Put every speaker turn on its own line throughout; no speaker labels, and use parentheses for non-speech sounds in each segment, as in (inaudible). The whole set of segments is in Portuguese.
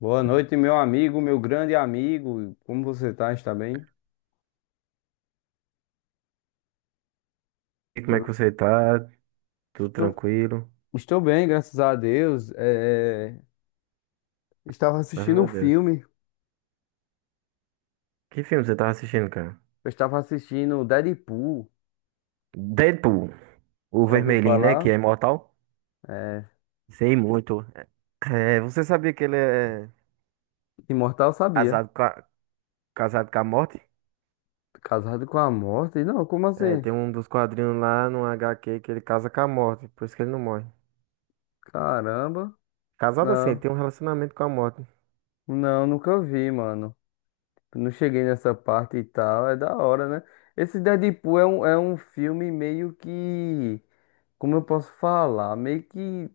Boa noite, meu amigo, meu grande amigo. Como você tá? Está bem?
E como é
Eu
que você tá? Tudo
Estou,
tranquilo?
estou bem, graças a Deus. Estava
Graças
assistindo um
a Deus.
filme.
Que filme você tava assistindo, cara?
Eu estava assistindo Deadpool.
Deadpool, o
Já ouviu
vermelhinho, né? Que é
falar?
imortal.
É...
Sei muito. É, você sabia que ele é
Imortal sabia.
casado com a, casado com a morte?
Casado com a morte? Não, como
É,
assim?
tem um dos quadrinhos lá no HQ que ele casa com a morte, por isso que ele não morre.
Caramba.
Casado assim, ele
Não,
tem um relacionamento com a morte.
não, nunca vi, mano. Não cheguei nessa parte e tal. É da hora, né? Esse Deadpool é um filme meio que. Como eu posso falar? Meio que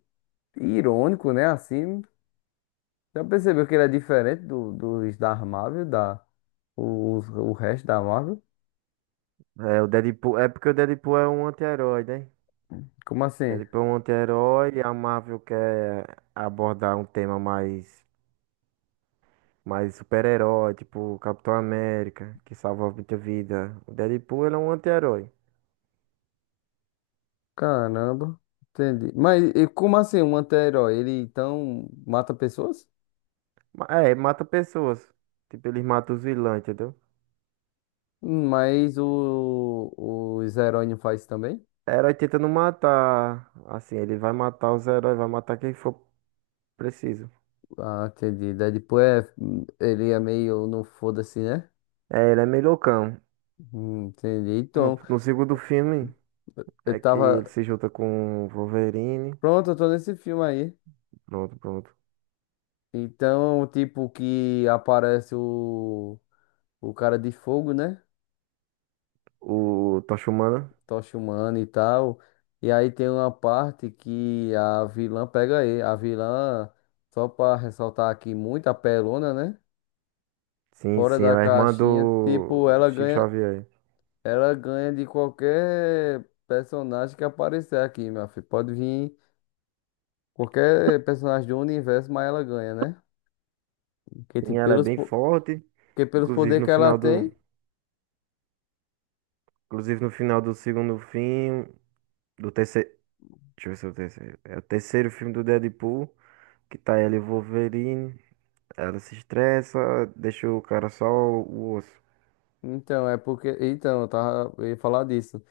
irônico, né? Assim, já percebeu que ele é diferente dos da Marvel, o resto da Marvel?
É, o Deadpool, é porque o Deadpool é um anti-herói, né?
Como assim?
Deadpool é um anti-herói e a Marvel quer abordar um tema mais. Mas super-herói, tipo Capitão América, que salva muita vida. O Deadpool, ele é um anti-herói.
Caramba, entendi. Mas e como assim, um anti-herói, ele então mata pessoas?
É, mata pessoas. Tipo, ele mata os vilões, entendeu?
Mas os heróis não faz também?
Herói tenta não matar. Assim, ele vai matar os heróis, vai matar quem for preciso.
Ah, entendi. Ele é meio no foda-se, né?
É, ele é meio loucão.
Entendi.
No,
Então,
no segundo filme,
eu
é que
tava.
ele se junta com o Wolverine.
Pronto, eu tô nesse filme aí.
Pronto, pronto.
Então, tipo, que aparece o cara de fogo, né?
O Tocha Humana.
Tocha humana e tal. E aí tem uma parte que a vilã pega ele. A vilã, só pra ressaltar aqui, muito apelona, né?
Sim,
Fora
sim, é
da
a irmã
caixinha,
do
tipo,
Chico Xavier.
ela ganha de qualquer personagem que aparecer aqui, meu filho. Pode vir qualquer personagem do universo, mas ela ganha, né? Porque,
Sim,
tipo,
ela é
pelos,
bem forte.
Porque pelos
Inclusive,
poderes
no
que ela
final do,
tem.
Inclusive no final do segundo filme, do terceiro, deixa eu ver se é o terceiro, é o terceiro filme do Deadpool, que tá ela e o Wolverine, ela se estressa, deixa o cara só o osso.
Então, é porque, então, eu tava. Eu ia falar disso.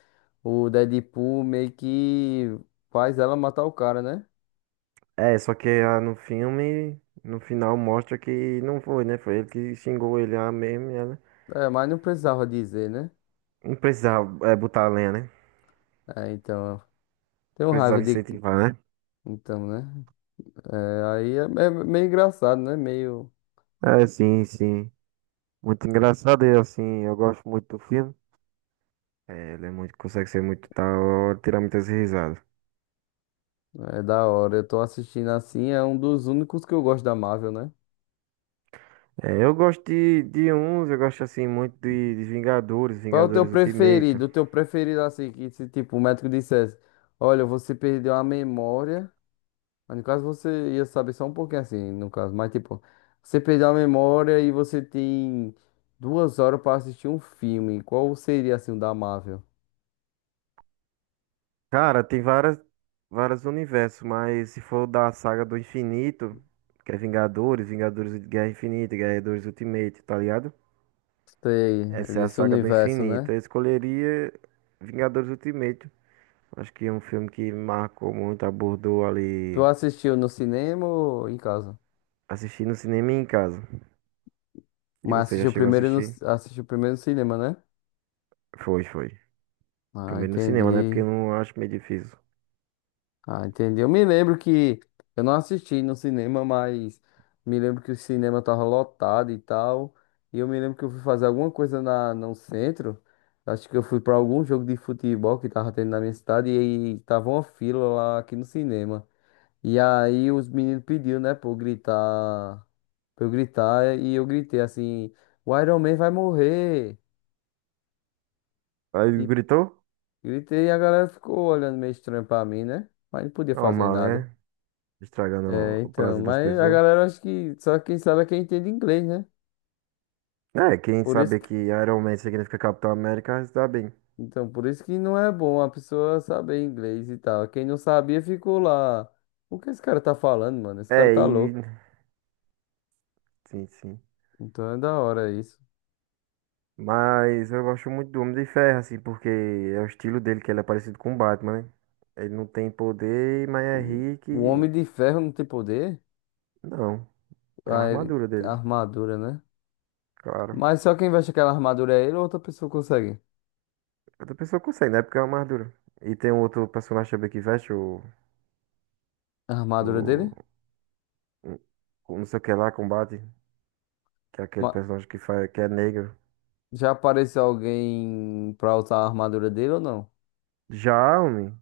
O Deadpool meio que faz ela matar o cara, né?
É, só que no filme, no final mostra que não foi, né? Foi ele que xingou ele lá mesmo e ela
É, mas não precisava dizer, né?
não precisava é, botar a lenha, né?
É, então. Tenho raiva
Precisava
de.
incentivar, né?
Então, né? É, aí é meio engraçado, né? Meio.
É, sim, sim. Muito engraçado e assim, eu gosto muito do filme. É, ele é muito, consegue ser muito tal, tirar muitas risadas.
É da hora. Eu tô assistindo assim, é um dos únicos que eu gosto da Marvel, né?
É, eu gosto de uns, eu gosto assim muito de Vingadores,
Qual é o teu
Vingadores Ultimate.
preferido? Assim, que se tipo o médico dissesse, olha, você perdeu a memória, mas no caso você ia saber só um pouquinho assim, no caso, mas tipo, você perdeu a memória e você tem 2 horas para assistir um filme. Qual seria assim o da Marvel?
Cara, tem várias, vários universos, mas se for da saga do infinito, que é Vingadores, Vingadores de Guerra Infinita, Vingadores Ultimate, tá ligado?
Sei,
Essa é a
desse
saga do
universo, né?
infinito. Eu escolheria Vingadores Ultimate. Acho que é um filme que marcou muito, abordou
Tu
ali,
assistiu no cinema ou em casa?
assisti no cinema e em casa. E
Mas
você já
assistiu
chegou a
primeiro no,
assistir?
assistiu primeiro no cinema, né?
Foi, foi.
Ah,
Primeiro no cinema, né? Porque
entendi.
eu não acho meio difícil.
Ah, entendi. Eu me lembro que eu não assisti no cinema, mas me lembro que o cinema tava lotado e tal. E eu me lembro que eu fui fazer alguma coisa no centro. Acho que eu fui pra algum jogo de futebol que tava tendo na minha cidade e aí tava uma fila lá aqui no cinema. E aí os meninos pediu, né, pra eu gritar e eu gritei assim, o Iron Man vai morrer.
Aí
E
gritou?
gritei e a galera ficou olhando meio estranho pra mim, né? Mas não podia fazer
Normal,
nada.
né? Estragando
É,
o
então,
prazer das
mas a
pessoas.
galera acho que só quem sabe é quem entende inglês, né?
É, quem
Por isso
sabe
que,
que Iron Man significa Capitão América, está bem.
então, por isso que não é bom a pessoa saber inglês e tal. Quem não sabia ficou lá. O que esse cara tá falando, mano? Esse cara
É,
tá
e...
louco.
Sim, sim.
Então é da hora isso.
Mas eu gosto muito do Homem de Ferro, assim, porque é o estilo dele, que ele é parecido com o Batman, né? Ele não tem poder, mas é
O
rico
o Homem
e...
de Ferro não tem poder?
Não, é a
Ah,
armadura
a
dele,
armadura, né?
claro.
Mas só quem veste aquela armadura é ele ou outra pessoa consegue?
É, outra pessoa consegue, né? Porque é uma armadura. E tem um outro personagem também que veste
A armadura
o...
dele?
o- o Não sei o que lá, combate. Que é aquele
Ma-
personagem que, faz... que é negro.
Já apareceu alguém pra usar a armadura dele ou não?
Já, homem.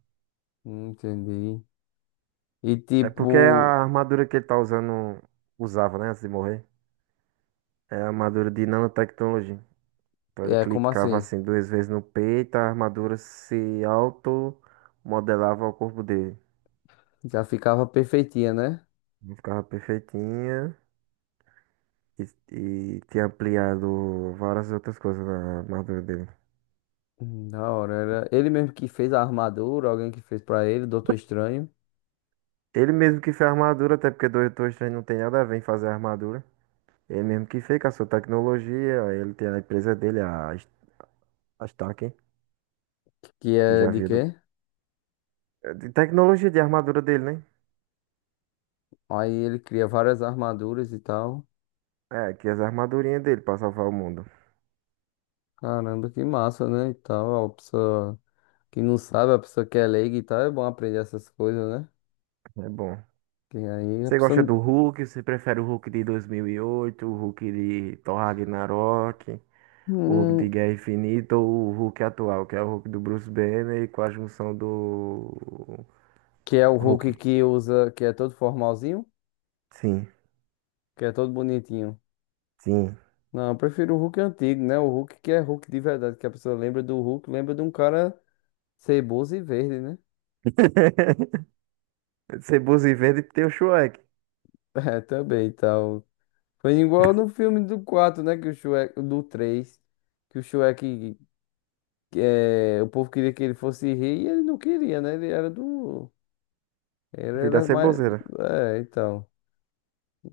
Não entendi. E
É porque é
tipo.
a armadura que ele tá usando, usava, né, antes de morrer, é a armadura de nanotecnologia. Então ele
É, como
clicava
assim?
assim duas vezes no peito, a armadura se auto-modelava ao corpo dele.
Já ficava perfeitinha, né?
Não, ficava perfeitinha e, e tinha ampliado várias outras coisas na armadura dele.
Da hora. Era ele mesmo que fez a armadura, alguém que fez pra ele, Doutor Estranho?
Ele mesmo que fez a armadura, até porque 223 não tem nada a ver em fazer a armadura. Ele mesmo que fez com a sua tecnologia, ele tem a empresa dele, a Stark,
Que
que
é
já
de
viu do,
quê?
de tecnologia de armadura dele, né?
Aí ele cria várias armaduras e tal.
É, que as armadurinhas dele pra salvar o mundo.
Caramba, que massa, né? E tal. A pessoa que não sabe, a pessoa que é leiga e tal, é bom aprender essas coisas, né?
É bom.
Que aí a
Você
pessoa
gosta
não.
do Hulk? Você prefere o Hulk de 2008, o Hulk de Thor Ragnarok, o Hulk
Hum,
de Guerra Infinita ou o Hulk atual, que é o Hulk do Bruce Banner com a junção do
que é o
Hulk?
Hulk que usa, que é todo formalzinho,
Sim,
que é todo bonitinho.
sim.
Não, eu prefiro o Hulk antigo, né? O Hulk que é Hulk de verdade, que a pessoa lembra do Hulk, lembra de um cara. Ceboso e verde, né? (laughs)
(laughs) Ceboso e verde tem o Shrek.
É, também, tal. Foi igual no filme do 4, né? Que o Shrek, é, o povo queria que ele fosse rei e ele não queria, né? Ele era do... Ele
Filho da
era mais...
ceboseira.
É, então.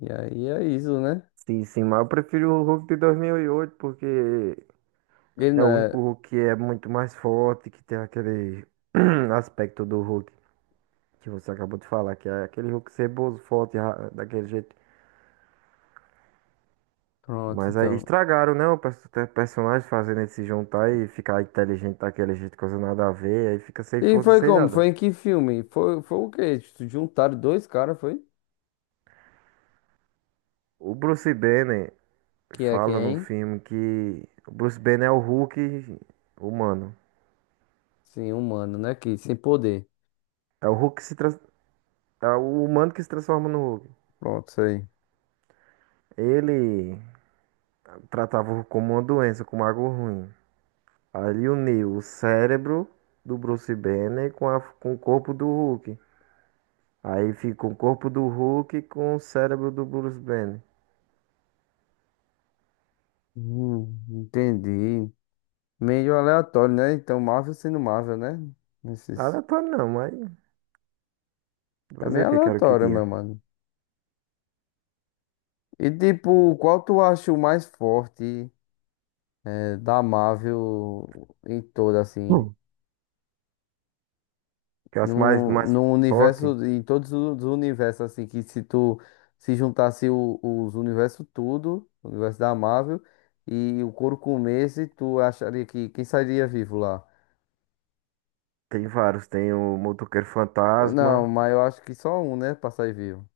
E aí é isso, né?
Sim, sim, mas eu prefiro o Hulk de 2008 porque
Ele
é
não
o único
é.
Hulk que é muito mais forte, que tem aquele (clears throat) aspecto do Hulk que você acabou de falar, que é aquele Hulk ceboso, forte, daquele jeito.
Pronto,
Mas aí
então.
estragaram, né? O perso- ter personagem fazendo ele se juntar e ficar inteligente daquele jeito, coisa nada a ver, aí fica sem
E
força,
foi
sem
como?
nada.
Foi em que filme? Foi o quê? Juntaram dois caras, foi?
O Bruce Banner
Que é
fala no
quem?
filme que o Bruce Banner é o Hulk humano.
Sim, humano, né? Que sem poder.
É o Hulk que se trans... é o humano que se transforma no Hulk.
Pronto, isso aí.
Ele tratava o Hulk como uma doença, como algo ruim. Ali uniu o cérebro do Bruce Banner com, a... com o corpo do Hulk. Aí fica o corpo do Hulk com o cérebro do Bruce Banner.
Entendi. Meio aleatório, né? Então, Marvel sendo Marvel, né? Esses...
Aleatório não, mas
É
fazer
meio
o que? Quero que
aleatório, meu
tinha.
mano. E tipo, qual tu acha o mais forte da Marvel em todo, assim?
Hum. Que é os mais,
No,
mais
no
forte.
universo, em todos os universos, assim, que se tu se juntasse os universos tudo, o universo da Marvel, e o couro comesse, tu acharia que quem sairia vivo lá?
Tem vários. Tem o Motoqueiro
Não,
Fantasma.
mas eu acho que só um, né, pra sair vivo.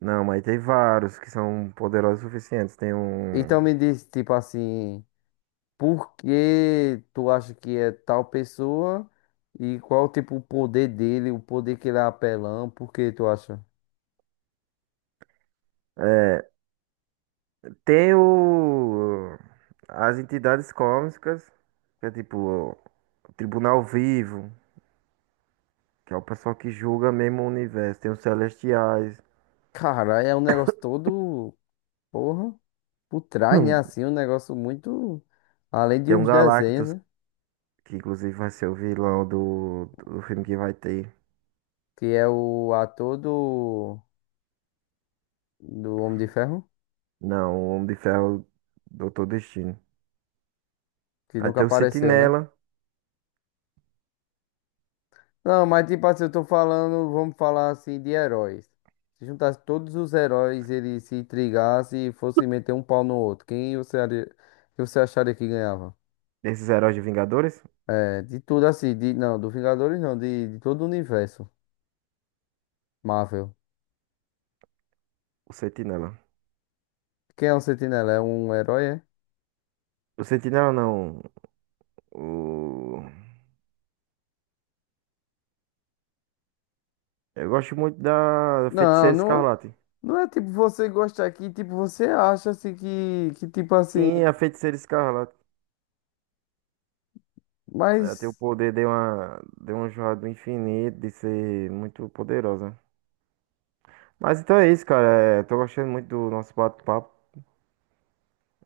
Não, mas tem vários que são poderosos o suficientes. Tem um.
Então me diz, tipo assim, por que tu acha que é tal pessoa e qual tipo o poder dele, o poder que ele é apelão, por que tu acha?
Tem o. As entidades cósmicas. Que é tipo. O Tribunal Vivo. Que é o pessoal que julga mesmo o universo. Tem os Celestiais.
Cara, é um negócio todo, porra, por trás, né?
Hum.
Assim, um negócio muito além de
Tem um
uns desenhos,
Galactus
né?
que inclusive vai ser o vilão do filme que vai ter.
Que é o ator do Homem de Ferro,
Não, o Homem de Ferro, Doutor Destino.
que
Aí
nunca
tem o
apareceu, né?
Sentinela,
Não, mas tipo assim, eu tô falando, vamos falar assim de heróis. Se juntasse todos os heróis, eles se intrigassem e fossem meter um pau no outro, quem você, que você acharia que ganhava?
desses heróis de Vingadores.
É, de tudo assim, de, não, do Vingadores não, de todo o universo Marvel.
O Sentinela.
Quem é um Sentinela? É um herói, é?
O Sentinela não. O... Eu gosto muito da
Não,
Feiticeira
não,
Escarlate.
não é tipo você gostar aqui, tipo você acha assim que tipo
Sim,
assim,
a Feiticeira Escarlate. Ela tem o
mas
poder de uma joia do infinito, de ser muito poderosa. Mas então é isso, cara. É, tô gostando muito do nosso bate-papo.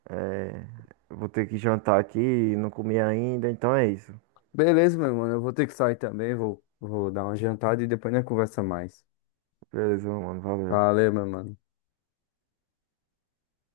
É, eu vou ter que jantar aqui, não comi ainda, então é isso.
beleza, meu mano, eu vou ter que sair também, vou dar uma jantada e depois nós conversa mais.
Beleza, mano. Valeu.
Valeu, meu mano.